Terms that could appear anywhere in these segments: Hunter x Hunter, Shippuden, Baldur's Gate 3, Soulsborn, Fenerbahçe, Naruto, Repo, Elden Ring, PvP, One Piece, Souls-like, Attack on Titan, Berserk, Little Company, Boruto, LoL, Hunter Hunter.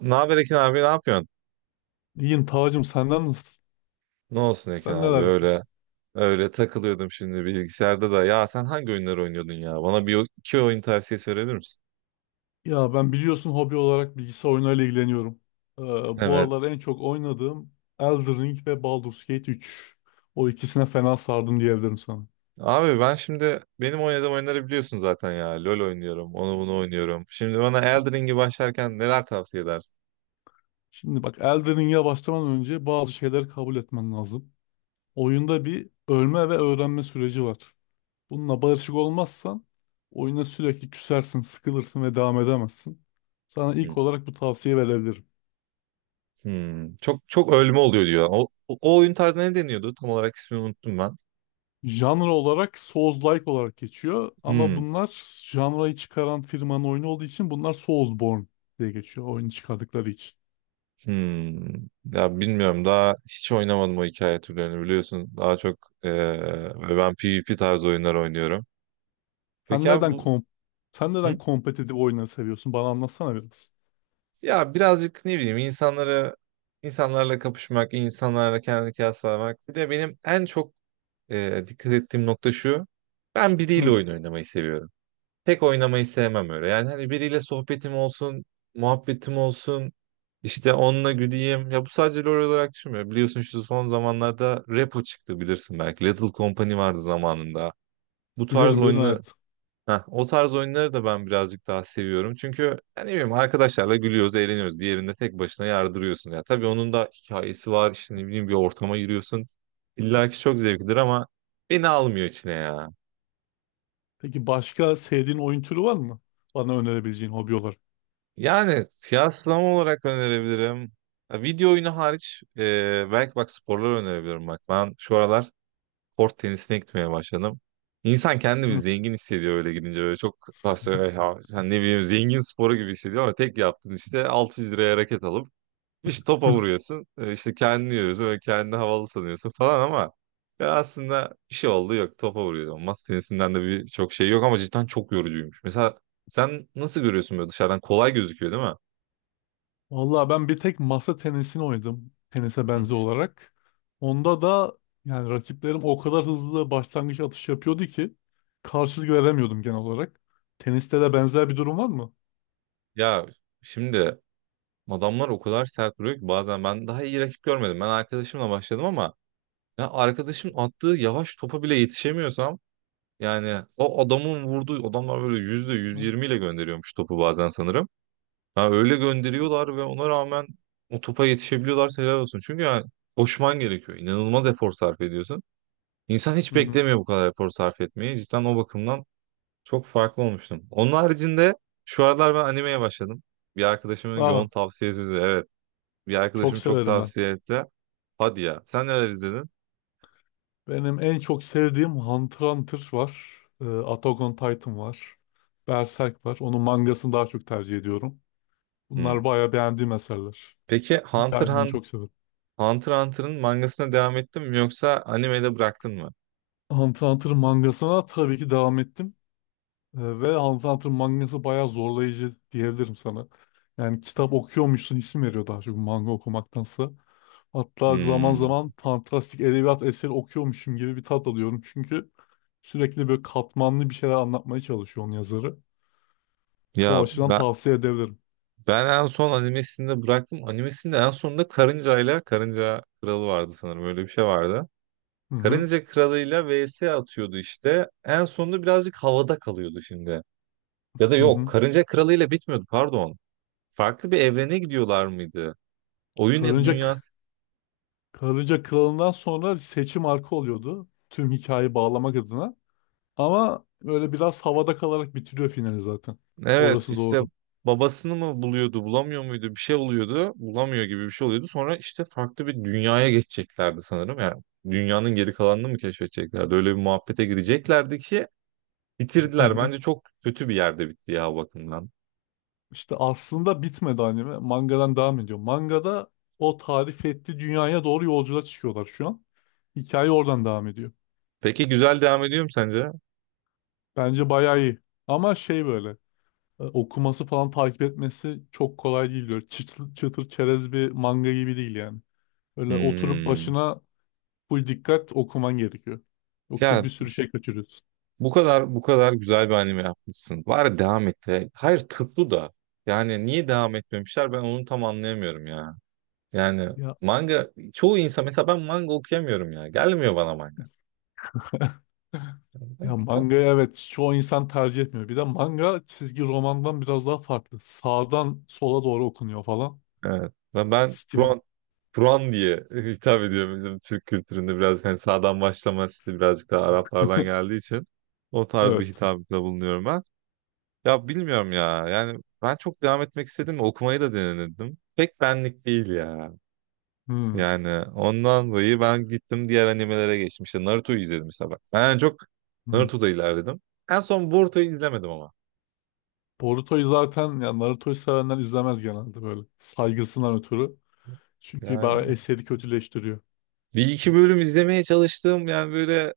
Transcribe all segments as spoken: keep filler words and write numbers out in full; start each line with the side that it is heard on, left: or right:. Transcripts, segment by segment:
right: Ne haber Ekin abi ne yapıyorsun?
left: İyiyim Tacım, senden nasılsın?
right: Ne olsun Ekin
left: Sen
right: abi
left: neler
right: öyle
left: yapıyorsun?
right: öyle takılıyordum şimdi bilgisayarda da. Ya sen hangi oyunları oynuyordun ya? Bana bir iki oyun tavsiyesi verebilir misin?
left: Ya ben biliyorsun hobi olarak bilgisayar oyunlarıyla ilgileniyorum. Ee, bu
right: Evet.
left: aralar en çok oynadığım Elden Ring ve Baldur's Gate üç. O ikisine fena sardım diyebilirim sana.
right: Abi ben şimdi benim oynadığım oyunları biliyorsun zaten ya. LoL oynuyorum, onu bunu oynuyorum. Şimdi bana Elden Ring'i başlarken neler tavsiye edersin?
left: Şimdi bak Elden Ring'e başlamadan önce bazı şeyleri kabul etmen lazım. Oyunda bir ölme ve öğrenme süreci var. Bununla barışık olmazsan oyuna sürekli küsersin, sıkılırsın ve devam edemezsin. Sana
right: Hmm.
left: ilk olarak bu tavsiye verebilirim.
right: Hmm. Çok çok ölme oluyor diyor. O, o o oyun tarzına ne deniyordu? Tam olarak ismini unuttum ben.
left: Janra olarak Souls-like olarak geçiyor ama
right: Hmm.
left: bunlar janrayı çıkaran firmanın oyunu olduğu için bunlar Soulsborne diye geçiyor oyunu çıkardıkları için.
right: Hmm. Ya bilmiyorum daha hiç oynamadım o hikaye türlerini biliyorsun. Daha çok eee, ben PvP tarzı oyunlar oynuyorum.
left: Sen
right: Peki abi
left: neden
right: bu
left: kom Sen
right: Hı?
left: neden kompetitif oyunları seviyorsun? Bana anlatsana biraz.
right: Ya birazcık ne bileyim insanları insanlarla kapışmak, insanlarla kendini kıyaslamak. Bir de benim en çok eee, dikkat ettiğim nokta şu. Ben biriyle
left: Hı,
right: oyun oynamayı seviyorum. Tek oynamayı sevmem öyle. Yani hani biriyle sohbetim olsun, muhabbetim olsun, işte onunla güleyim. Ya bu sadece LoL olarak düşünmüyorum. Biliyorsun şu son zamanlarda Repo çıktı bilirsin belki. Little Company vardı zamanında. Bu tarz
left: bilirim bilirim
right: oyunu
left: evet.
right: Heh, o tarz oyunları da ben birazcık daha seviyorum. Çünkü yani ne bileyim arkadaşlarla gülüyoruz, eğleniyoruz. Diğerinde tek başına yardırıyorsun. Ya tabii onun da hikayesi var. İşte ne bileyim bir ortama giriyorsun. İlla ki çok zevklidir ama beni almıyor içine ya.
left: Peki başka sevdiğin oyun türü var mı? Bana önerebileceğin hobi olarak.
right: Yani kıyaslama olarak önerebilirim. Ha, Video oyunu hariç e, belki bak sporları önerebilirim bak. Ben şu aralar kort tenisine gitmeye başladım. İnsan kendini bir
left: Hı.
right: zengin hissediyor öyle gidince. Böyle çok aslında ya, sen ne bileyim zengin sporu gibi hissediyor ama tek yaptığın işte altı yüz liraya raket alıp işte topa vuruyorsun. E, işte kendini yiyorsun ve kendini havalı sanıyorsun falan ama ya aslında bir şey oldu yok topa vuruyorsun. Masa tenisinden de bir çok şey yok ama cidden çok yorucuymuş. Mesela sen nasıl görüyorsun böyle dışarıdan kolay gözüküyor değil mi?
left: Vallahi ben bir tek masa tenisini oynadım. Tenise
right: Hı
left: benzer
right: hı.
left: olarak. Onda da yani rakiplerim o kadar hızlı başlangıç atış yapıyordu ki karşılık veremiyordum genel olarak. Teniste de benzer bir durum var mı?
right: Ya şimdi adamlar o kadar sert duruyor ki bazen ben daha iyi rakip görmedim. Ben arkadaşımla başladım ama ya arkadaşım attığı yavaş topa bile yetişemiyorsam yani o adamın vurduğu adamlar böyle yüzde yüz
left: Hı
right: yirmi ile gönderiyormuş topu bazen sanırım. Ha öyle gönderiyorlar ve ona rağmen o topa yetişebiliyorlarsa helal olsun. Çünkü yani koşman gerekiyor. İnanılmaz efor sarf ediyorsun. İnsan hiç
left: hı. Hı.
right: beklemiyor bu kadar efor sarf etmeyi. Cidden o bakımdan Çok farklı olmuştum. Onun haricinde şu aralar ben animeye başladım. Bir arkadaşımın yoğun
left: Aa,
right: tavsiyesi üzerine. Evet. Bir
left: çok
right: arkadaşım çok
left: severim ben.
right: tavsiye etti. Hadi ya. Sen neler izledin?
left: Benim en çok sevdiğim Hunter x Hunter var. Ee, Attack on Titan var. Berserk var. Onun mangasını daha çok tercih ediyorum. Bunlar
right: Hmm.
left: bayağı beğendiğim eserler.
right: Peki Hunter
left: Hikayelerini
right: Hun-
left: çok severim.
right: Hunter Hunter'ın mangasına devam ettin mi yoksa animede bıraktın mı?
left: Hunter x Hunter'ın mangasına tabii ki devam ettim. Ee, Ve Hunter x Hunter mangası bayağı zorlayıcı diyebilirim sana. Yani kitap okuyormuşsun isim veriyor daha çok manga okumaktansa. Hatta zaman
right: Hmm.
left: zaman fantastik edebiyat eseri okuyormuşum gibi bir tat alıyorum. Çünkü sürekli böyle katmanlı bir şeyler anlatmaya çalışıyor onun yazarı. O
right: Ya
left: açıdan
right: ben
left: tavsiye edebilirim.
right: ben en son animesinde bıraktım. Animesinde en sonunda karıncayla Karınca Kralı vardı sanırım. Öyle bir şey vardı.
left: Hı hı,
right: Karınca Kralı'yla vs atıyordu işte. En sonunda birazcık havada kalıyordu şimdi. Ya da
left: hı
right: yok
left: hı.
right: Karınca Kralı'yla bitmiyordu pardon. Farklı bir evrene gidiyorlar mıydı? Oyun ya
left: Karınca,
right: dünya.
left: Karınca Kralı'ndan sonra bir seçim arka oluyordu. Tüm hikayeyi bağlamak adına. Ama böyle biraz havada kalarak bitiriyor finali zaten.
right: Evet
left: Orası
right: işte
left: doğru.
right: babasını mı buluyordu bulamıyor muydu bir şey oluyordu. Bulamıyor gibi bir şey oluyordu. Sonra işte farklı bir dünyaya geçeceklerdi sanırım. Yani dünyanın geri kalanını mı keşfedeceklerdi? Öyle bir muhabbete gireceklerdi ki bitirdiler. Bence çok kötü bir yerde bitti ya o bakımdan.
left: İşte aslında bitmedi anime. Mangadan devam ediyor. Mangada o tarif ettiği dünyaya doğru yolculuğa çıkıyorlar şu an. Hikaye oradan devam ediyor.
right: Peki güzel devam ediyor mu sence?
left: Bence bayağı iyi. Ama şey böyle e, okuması falan takip etmesi çok kolay değil. Böyle çıtır, çıtır çerez bir manga gibi değil yani. Öyle oturup
right: Hmm.
left: başına full dikkat okuman gerekiyor. Yoksa
right: Ya
left: bir sürü şey kaçırıyorsun.
right: Bu kadar bu kadar güzel bir anime yapmışsın. Bari devam et. de. Hayır tuttu da. Yani niye devam etmemişler ben onu tam anlayamıyorum ya. Yani
left: Ya,
right: manga çoğu insan mesela ben manga okuyamıyorum ya. Gelmiyor bana manga. Ben
left: ya
right: kitap.
left: manga evet çoğu insan tercih etmiyor. Bir de manga çizgi romandan biraz daha farklı. Sağdan sola doğru okunuyor falan.
right: Evet. Ve ben
left: Stili.
right: Kur'an Kur'an diye hitap ediyorum bizim Türk kültüründe biraz hani sağdan başlama stili birazcık daha Araplardan geldiği için o tarz bir
left: Evet.
right: hitapta bulunuyorum ben. Ya bilmiyorum ya. Yani ben çok devam etmek istedim. Okumayı da denedim. Pek benlik değil ya.
left: Hmm.
right: Yani ondan dolayı ben gittim diğer animelere geçtim. İşte Naruto'yu izledim mesela bak. Ben çok
left: Hmm.
right: Naruto'da ilerledim. En son Boruto'yu izlemedim ama.
left: Boruto'yu zaten ya Naruto'yu sevenler izlemez genelde böyle. Saygısından ötürü. Çünkü bayağı
right: Yani
left: eseri kötüleştiriyor.
right: bir iki bölüm izlemeye çalıştım. Yani böyle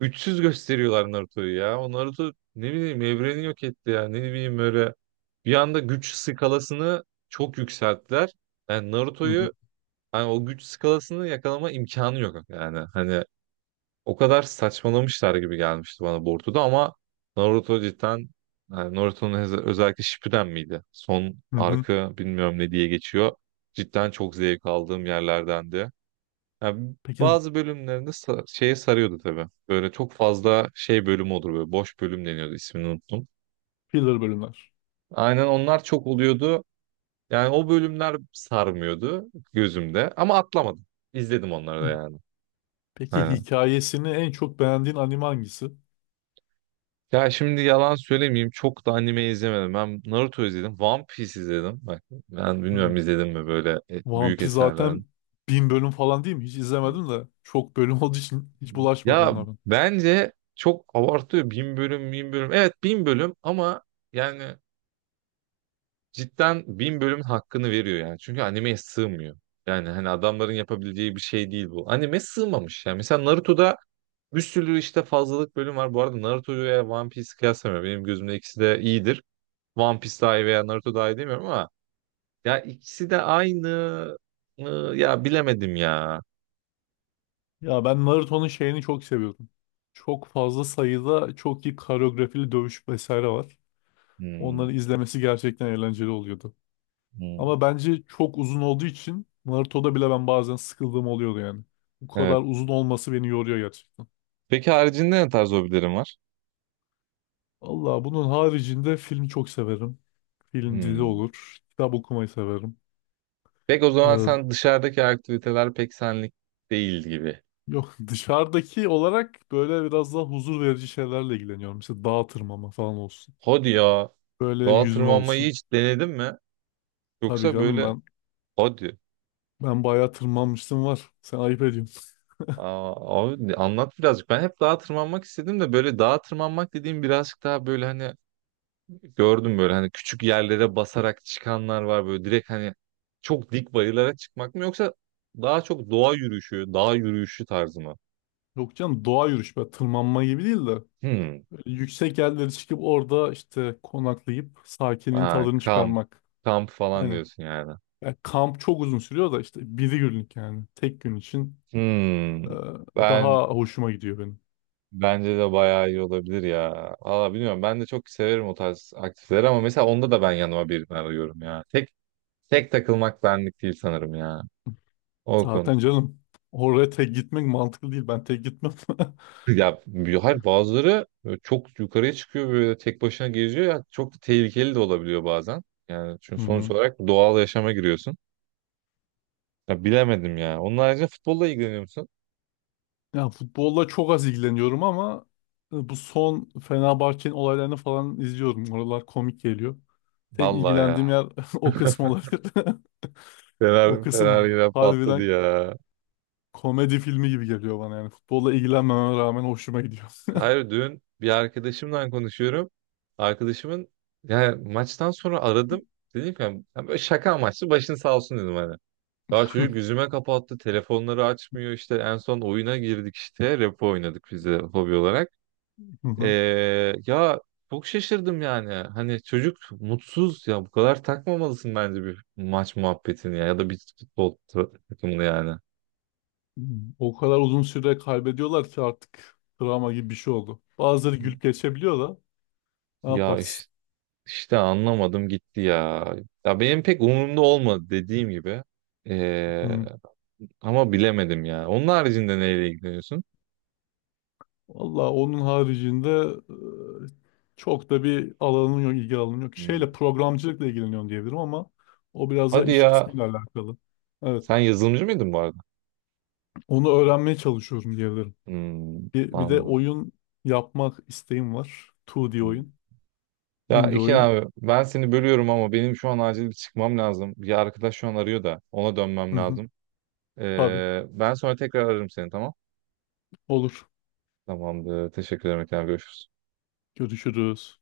right: üçsüz gösteriyorlar Naruto'yu ya. O Naruto ne bileyim evreni yok etti ya. Ne bileyim böyle bir anda güç skalasını çok yükselttiler. Yani
left: Hı hı.
right: Naruto'yu hani o güç skalasını yakalama imkanı yok yani. Hani O kadar saçmalamışlar gibi gelmişti bana Boruto'da ama Naruto cidden yani Naruto'nun öz- özellikle Shippuden miydi? Son
left: Hı hı.
right: arka bilmiyorum ne diye geçiyor. Cidden çok zevk aldığım yerlerdendi. Yani
left: Peki
right: bazı bölümlerinde sa- şeye sarıyordu tabii. Böyle çok fazla şey bölüm olur böyle boş bölüm deniyordu ismini unuttum.
left: filler bölümler.
right: Aynen onlar çok oluyordu. Yani o bölümler sarmıyordu gözümde ama atlamadım. İzledim onları
left: Hı.
right: da yani.
left: Peki
right: Aynen.
left: hikayesini en çok beğendiğin anime hangisi?
right: Ya şimdi yalan söylemeyeyim çok da anime izlemedim. Ben Naruto izledim. One Piece izledim. Bak ben bilmiyorum
left: Hı.
right: izledim mi böyle e,
left: One
right: büyük
left: Piece
right: eserlerin.
left: zaten bin bölüm falan değil mi? Hiç izlemedim de. Çok bölüm olduğu için hiç bulaşmadım
right: Ya
left: ona ben.
right: bence çok abartıyor. Bin bölüm, bin bölüm. Evet bin bölüm ama yani cidden bin bölümün hakkını veriyor yani. Çünkü animeye sığmıyor. Yani hani adamların yapabileceği bir şey değil bu. Anime sığmamış yani. Mesela Naruto'da bir sürü işte fazlalık bölüm var. Bu arada Naruto'yu veya One Piece'i kıyaslamıyorum. Benim gözümde ikisi de iyidir. One Piece daha iyi veya Naruto daha iyi demiyorum ama ya ikisi de aynı. mı? Ya bilemedim ya.
left: Ya ben Naruto'nun şeyini çok seviyordum. Çok fazla sayıda çok iyi koreografili dövüş vesaire var.
right: Hmm,
left: Onları izlemesi gerçekten eğlenceli oluyordu.
right: hmm.
left: Ama bence çok uzun olduğu için Naruto'da bile ben bazen sıkıldığım oluyordu yani. Bu
right: Evet.
left: kadar uzun olması beni yoruyor gerçekten.
right: Peki haricinde ne tarz hobilerin var?
left: Allah bunun haricinde film çok severim. Film dizi
right: Hmm.
left: olur. Kitap okumayı severim.
right: Pek o zaman
left: Ee,
right: sen dışarıdaki aktiviteler pek senlik değil gibi.
left: yok dışarıdaki olarak böyle biraz daha huzur verici şeylerle ilgileniyorum. Mesela dağ tırmanma falan olsun.
right: Hadi ya.
left: Böyle
right: Dağa
left: yüzme
right: tırmanmayı
left: olsun.
right: hiç denedin mi?
left: Tabii
right: Yoksa
left: canım
right: böyle
left: ben
right: hadi.
left: ben bayağı tırmanmıştım var. Sen ayıp ediyorsun.
right: Aa, abi anlat birazcık. Ben hep dağa tırmanmak istedim de böyle dağa tırmanmak dediğim birazcık daha böyle hani gördüm böyle hani küçük yerlere basarak çıkanlar var böyle direkt hani çok dik bayırlara çıkmak mı yoksa daha çok doğa yürüyüşü, dağ yürüyüşü tarzı mı?
left: Yok canım doğa yürüyüş. Böyle tırmanma gibi değil de.
right: Hmm.
left: Yüksek yerlere çıkıp orada işte konaklayıp sakinin
right: Ha,
left: tadını
right: kamp,
left: çıkarmak.
right: kamp falan
left: Aynen.
right: diyorsun yani.
left: Ya kamp çok uzun sürüyor da işte bir günlük yani. Tek gün için e,
right: Hmm.
left: daha
right: Ben
left: hoşuma gidiyor benim.
right: bence de bayağı iyi olabilir ya. Valla bilmiyorum ben de çok severim o tarz aktiviteleri ama mesela onda da ben yanıma birini arıyorum ya. Tek tek takılmak benlik değil sanırım ya. O konu.
left: Zaten canım oraya tek gitmek mantıklı değil. Ben tek gitmem.
right: Ya hayır bazıları böyle çok yukarıya çıkıyor böyle tek başına geziyor ya çok da tehlikeli de olabiliyor bazen. Yani
left: Hı
right: çünkü sonuç
left: hı.
right: olarak doğal yaşama giriyorsun. Ya bilemedim ya. Onun haricinde futbolla ilgileniyor musun?
left: Ya futbolla çok az ilgileniyorum ama e, bu son Fenerbahçe'nin olaylarını falan izliyorum. Oralar komik geliyor. Tek
right: Vallahi ya.
left: ilgilendiğim yer o kısım olabilir. O
right: Fener, Fener
left: kısım
right: yine patladı
left: harbiden
right: ya.
left: komedi filmi gibi geliyor bana yani. Futbolla ilgilenmememe rağmen hoşuma gidiyor.
right: Hayır dün bir arkadaşımla konuşuyorum. Arkadaşımın yani maçtan sonra aradım. Dedim ki yani, böyle şaka amaçlı başın sağ olsun dedim hani. Daha çocuk yüzüme kapattı. Telefonları açmıyor işte. En son oyuna girdik işte. Repo oynadık biz de hobi olarak. Ee, ya çok şaşırdım yani. Hani çocuk mutsuz ya bu kadar takmamalısın bence bir maç muhabbetini ya ya da bir futbol ta- takımını yani.
left: O kadar uzun süre kaybediyorlar ki artık travma gibi bir şey oldu. Bazıları gülüp geçebiliyor da ne
right: Ya
left: yaparsın?
right: işte, işte anlamadım gitti ya. Ya benim pek umurumda olmadı dediğim gibi. Ee,
left: Hı.
right: ama bilemedim ya. Onun haricinde neyle ilgileniyorsun?
left: Valla onun haricinde e, çok da bir alanın yok, ilgi alanın yok. Şeyle
right: Hmm.
left: programcılıkla ilgileniyorum diyebilirim ama o biraz da
right: Hadi
left: iş
right: ya.
left: kısmıyla alakalı. Evet,
right: Sen yazılımcı mıydın bu arada?
left: onu öğrenmeye çalışıyorum diyebilirim.
right: Hmm,
left: Bir, bir de
right: anladım.
left: oyun yapmak isteğim var. iki D oyun,
right: Ya
left: indie
right: iki
left: oyun.
right: abi ben seni bölüyorum ama benim şu an acil bir çıkmam lazım. Bir arkadaş şu an arıyor da ona dönmem
left: Hı hı.
right: lazım.
left: Tabii.
right: Ee, ben sonra tekrar ararım seni tamam?
left: Olur.
right: Tamamdır. Teşekkür ederim. Tekrar görüşürüz.
left: Görüşürüz.